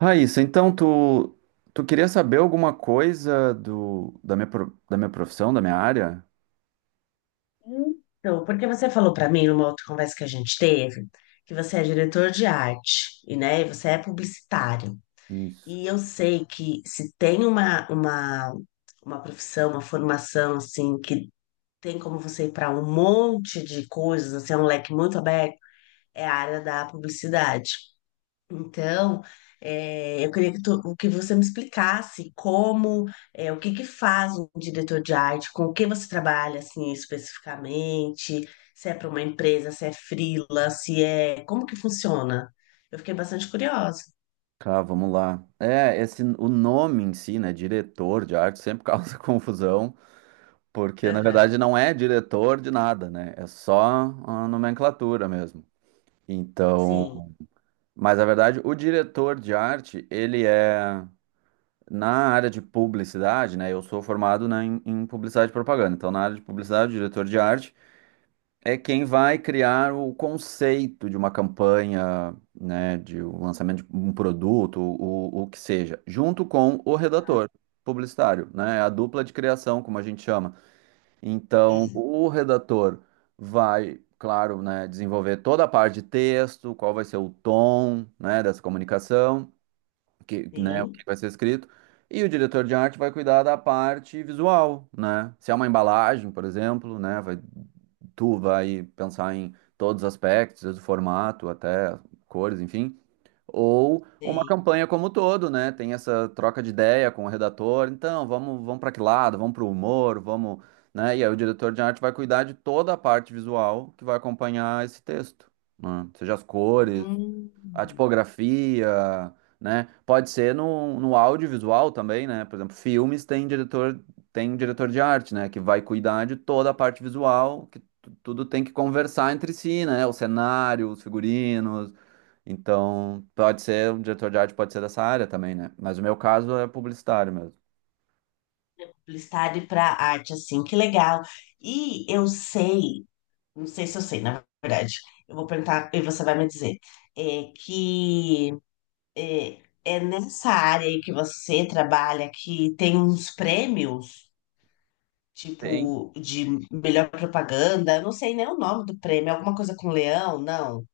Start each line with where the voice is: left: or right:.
right: Raíssa, então tu queria saber alguma coisa do, da minha, pro- da minha profissão, da minha área?
left: Então, porque você falou para mim numa outra conversa que a gente teve, que você é diretor de arte e, né, e você é publicitário.
right: Isso.
left: E eu sei que se tem uma profissão, uma formação assim que tem como você ir para um monte de coisas, assim, é um leque muito aberto, é a área da publicidade. Então, eu queria que você me explicasse como, o que que faz um diretor de arte, com o que você trabalha, assim, especificamente, se é para uma empresa, se é freela, se é... Como que funciona? Eu fiquei bastante curiosa.
right: Tá, vamos lá. O nome em si, né, diretor de arte, sempre causa confusão, porque na
left: Aham.
right: verdade não é diretor de nada, né? É só a nomenclatura mesmo. Então,
left: Sim.
right: mas na verdade, o diretor de arte, ele é na área de publicidade, né? Eu sou formado, né, em publicidade e propaganda. Então, na área de publicidade, o diretor de arte é quem vai criar o conceito de uma campanha, né, de um lançamento de um produto, o que seja, junto com o redator publicitário, né, a dupla de criação, como a gente chama. Então,
left: Hum.
right: o redator vai, claro, né, desenvolver toda a parte de texto, qual vai ser o tom, né, dessa comunicação que, né, o
left: Sim.
right: que vai ser escrito, e o diretor de arte vai cuidar da parte visual, né? Se é uma embalagem, por exemplo, né, vai, tu vai pensar em todos os aspectos, desde o formato até cores, enfim. Ou uma
left: Sei.
right: campanha como um todo, né? Tem essa troca de ideia com o redator. Então, vamos para que lado? Vamos para o humor, vamos, né? E aí o diretor de arte vai cuidar de toda a parte visual que vai acompanhar esse texto, né? Seja as cores,
left: Hum,
right: a tipografia, né? Pode ser no audiovisual também, né? Por exemplo, filmes tem diretor de arte, né? Que vai cuidar de toda a parte visual, que tudo tem que conversar entre si, né? O cenário, os figurinos. Então, pode ser, um diretor de arte pode ser dessa área também, né? Mas o meu caso é publicitário mesmo.
left: publicidade para arte, assim, que legal. E eu sei, não sei se eu sei, na verdade, eu vou perguntar e você vai me dizer, é que... É, é nessa área aí que você trabalha que tem uns prêmios,
right: Tem?
left: tipo, de melhor propaganda. Eu não sei nem o nome do prêmio, é alguma coisa com leão, não.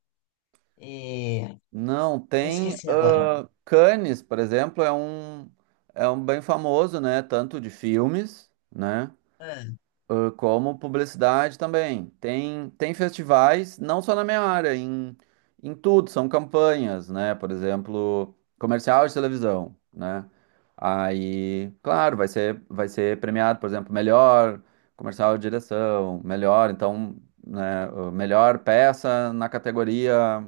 left: É,
right: Não,
left: eu
right: tem.
left: esqueci agora.
right: Ah, Cannes, por exemplo, é um bem famoso, né? Tanto de filmes, né?
left: Ah,
right: Ah, como publicidade também. Tem, tem festivais, não só na minha área, em, em tudo, são campanhas, né? Por exemplo, comercial de televisão, né? Aí, claro, vai ser premiado, por exemplo, melhor comercial de direção, melhor, então, né, melhor peça na categoria,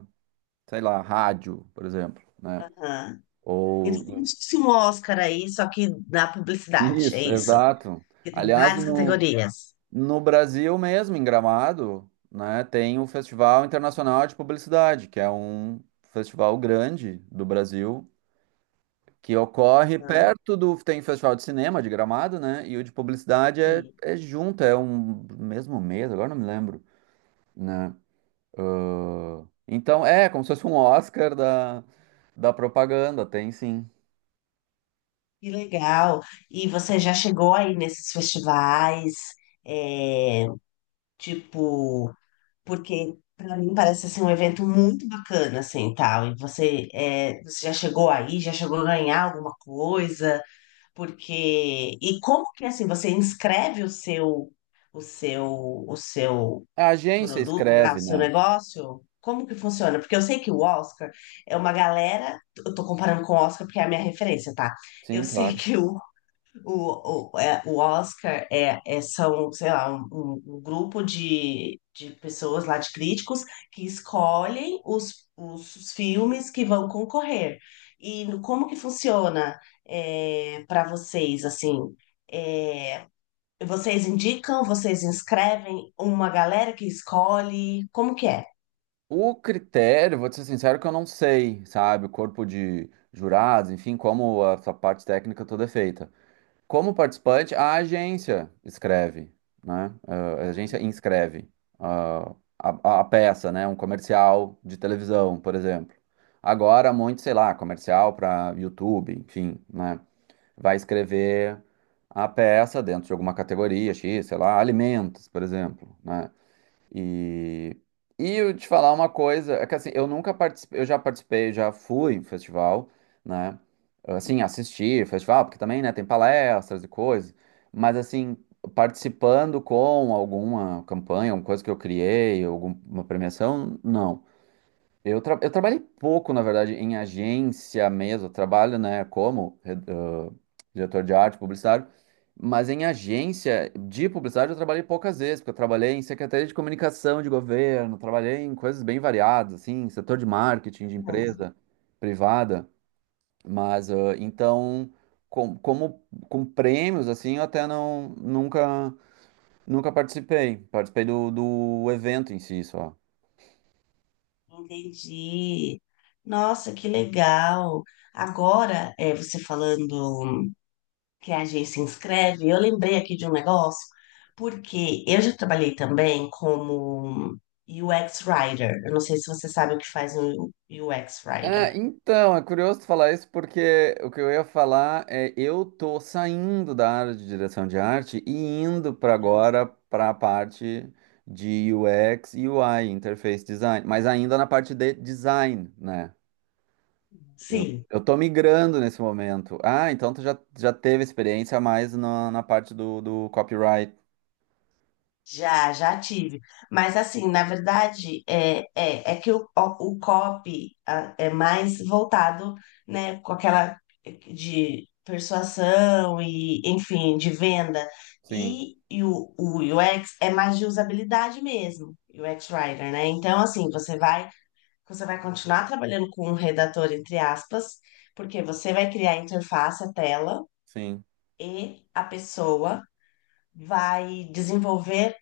right: sei lá, rádio, por exemplo, né?
left: aham.
right: Ou
left: Então, como se fosse um Oscar aí, só que na publicidade, é
right: isso,
left: isso.
right: exato.
left: Porque tem
right: Aliás,
left: várias categorias.
right: no Brasil mesmo, em Gramado, né, tem o Festival Internacional de Publicidade, que é um festival grande do Brasil, que ocorre
left: Aham,
right: perto do... Tem o Festival de Cinema de Gramado, né? E o de Publicidade é,
left: sim.
right: é junto, é um mesmo mês, agora não me lembro, né? Ah, então, é como se fosse um Oscar da, da propaganda, tem sim.
left: Que legal. E você já chegou aí nesses festivais, é, tipo. Porque para mim parece assim, um evento muito bacana, assim, tal. E você, é, você já chegou aí, já chegou a ganhar alguma coisa, porque e como que assim você inscreve o seu, o seu
right: A agência
left: produto lá, o
right: escreve,
left: seu
right: né?
left: negócio? Como que funciona? Porque eu sei que o Oscar é uma galera. Eu tô comparando com o Oscar porque é a minha referência, tá? Eu
right: Sim,
left: sei
right: claro.
left: que é, o Oscar são, sei lá, um grupo de pessoas lá, de críticos, que escolhem os filmes que vão concorrer. E no- como que funciona para vocês, assim? É, vocês indicam, vocês inscrevem uma galera que escolhe? Como que é?
right: O critério, vou te ser sincero que eu não sei, sabe? O corpo de jurados, enfim, como a sua parte técnica toda é feita. Como participante, a agência escreve, né? A agência inscreve a peça, né? Um comercial de televisão, por exemplo. Agora, muito, sei lá, comercial para YouTube, enfim, né? Vai escrever a peça dentro de alguma categoria X, sei lá, alimentos, por exemplo, né? E, e eu te falar uma coisa, é que assim, eu nunca participei, eu já participei, já fui em festival, né? Assim, assistir festival, porque também, né, tem palestras e coisas, mas assim, participando com alguma campanha, alguma coisa que eu criei, alguma premiação, não. Eu trabalhei pouco, na verdade, em agência mesmo. Eu trabalho, né, como diretor de arte, publicitário, mas em agência de publicidade eu trabalhei poucas vezes, porque eu trabalhei em secretaria de comunicação de governo, trabalhei em coisas bem variadas, assim, setor de marketing de
left: Uhum.
right: empresa privada. Mas então, como com prêmios, assim, eu até não nunca participei. Participei do evento em si só.
left: Entendi. Nossa, que legal. Agora, é, você falando. Que a G se inscreve, eu lembrei aqui de um negócio, porque eu já trabalhei também como UX Writer. Eu não sei se você sabe o que faz um UX
right: Ah,
left: Writer.
right: então, é curioso tu falar isso porque o que eu ia falar é eu tô saindo da área de direção de arte e indo para agora para a parte de UX e UI, interface design, mas ainda na parte de design, né? Eu,
left: Sim.
right: eu tô migrando nesse momento. Ah, então já teve experiência mais na parte do copyright.
left: Já, já tive. Mas assim, na verdade, é que o copy é mais voltado, né, com aquela é, de persuasão e, enfim, de venda.
right: Sim,
left: E o UX é mais de usabilidade mesmo, UX Writer, né? Então, assim, você vai continuar trabalhando com um redator, entre aspas, porque você vai criar a interface, a tela,
right: sim.
left: e a pessoa vai desenvolver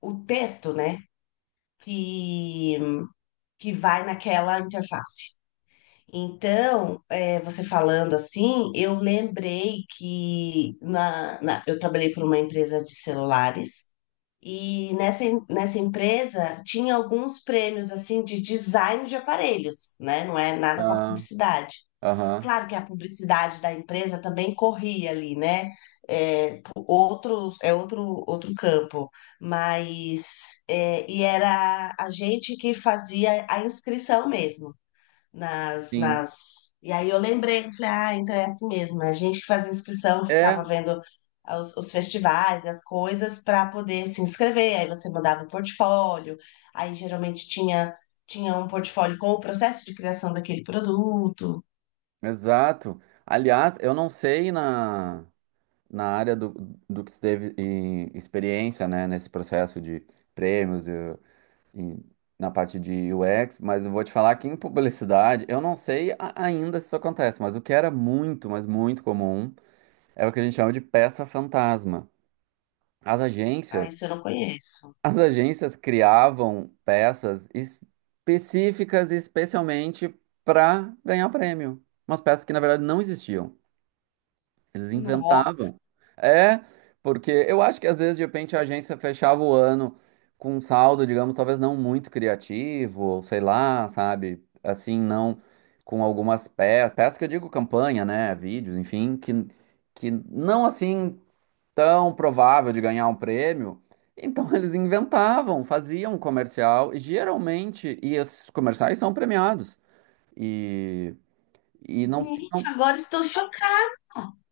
left: o texto, né? que, que vai naquela interface. Então, é, você falando assim, eu lembrei que eu trabalhei por uma empresa de celulares e nessa empresa tinha alguns prêmios assim de design de aparelhos, né? Não é nada com a
right: Ah,
left: publicidade.
right: aham,
left: Claro que a publicidade da empresa também corria ali, né? É, pro- outros, é outro campo, mas é, e era a gente que fazia a inscrição mesmo nas,
right: sim.
left: nas... E aí eu lembrei, eu falei, ah, então é assim mesmo, é a gente que fazia inscrição, ficava
right: É,
left: vendo os festivais, as coisas para poder se inscrever, aí você mandava o portfólio, aí geralmente tinha um portfólio com o processo de criação daquele produto.
right: exato. Aliás, eu não sei na. na área do, do que tu teve e, experiência, né, nesse processo de prêmios e na parte de UX, mas eu vou te falar que em publicidade, eu não sei ainda se isso acontece, mas o que era muito, mas muito comum, é o que a gente chama de peça fantasma. As
left: Ah,
right: agências,
left: isso eu não conheço.
right: as agências criavam peças específicas, especialmente para ganhar prêmio. Umas peças que, na verdade, não existiam. Eles
left: Nossa,
right: inventavam. É, porque eu acho que às vezes, de repente, a agência fechava o ano com um saldo, digamos, talvez não muito criativo, ou sei lá, sabe? Assim, não com algumas peças, peças que eu digo campanha, né? Vídeos, enfim, que não assim tão provável de ganhar um prêmio. Então eles inventavam, faziam um comercial, e geralmente, e esses comerciais são premiados. E, e não,
left: gente,
right: não,
left: agora estou chocada.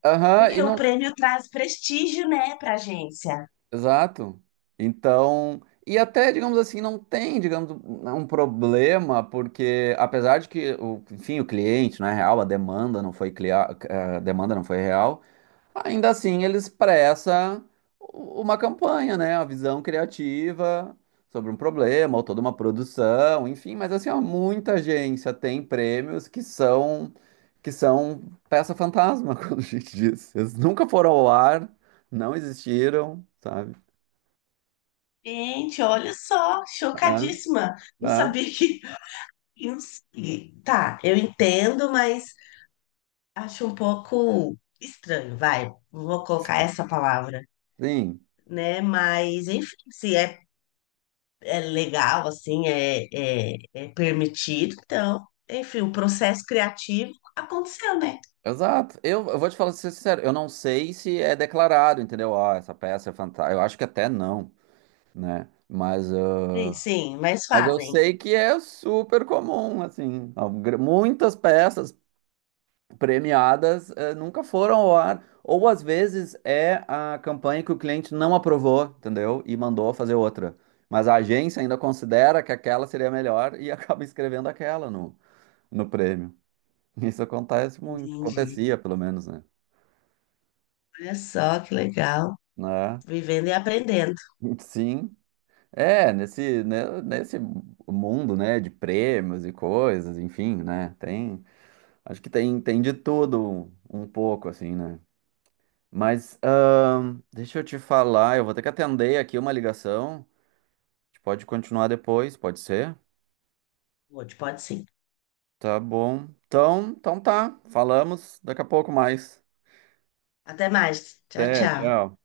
right: aham,
left: Porque
right: e
left: o
right: não
left: prêmio traz prestígio, né, para a agência.
right: exato. Então, e até, digamos assim, não tem, digamos, um problema, porque apesar de que, o, enfim, o cliente não é real, a demanda não foi a demanda não foi real, ainda assim ele expressa uma campanha, né? A visão criativa sobre um problema, ou toda uma produção, enfim, mas assim, ó, muita agência tem prêmios que são peça fantasma, quando a gente diz. Eles nunca foram ao ar, não existiram, sabe?
left: Gente, olha só,
right: É,
left: chocadíssima. Não sabia
right: é,
left: que. Eu não sei. Tá, eu entendo, mas acho um pouco estranho, vai. Vou colocar essa palavra,
right: sim,
left: né? Mas, enfim, se é, é legal, assim, é permitido, então, enfim, o processo criativo aconteceu, né?
right: exato. Eu vou te falar ser sincero, eu não sei se é declarado, entendeu? Ah, essa peça é fantástica. Eu acho que até não, né? Mas,
left: Sim, sim, mas
right: mas eu
left: fazem.
right: sei que é super comum, assim. Muitas peças premiadas, nunca foram ao ar. Ou às vezes é a campanha que o cliente não aprovou, entendeu? E mandou fazer outra. Mas a agência ainda considera que aquela seria melhor e acaba escrevendo aquela no prêmio. Isso acontece muito,
left: Entendi.
right: acontecia pelo menos, né?
left: Olha só que legal.
right: Né?
left: Vivendo e aprendendo.
right: Sim. É, nesse, né, nesse mundo, né, de prêmios e coisas, enfim, né? Tem, acho que tem, tem de tudo um pouco, assim, né? Mas, deixa eu te falar, eu vou ter que atender aqui uma ligação. A gente pode continuar depois, pode ser?
left: Pode, pode sim.
right: Tá bom. Então, então tá. Falamos daqui a pouco mais.
left: Até mais. Tchau,
right: Até,
left: tchau.
right: tchau.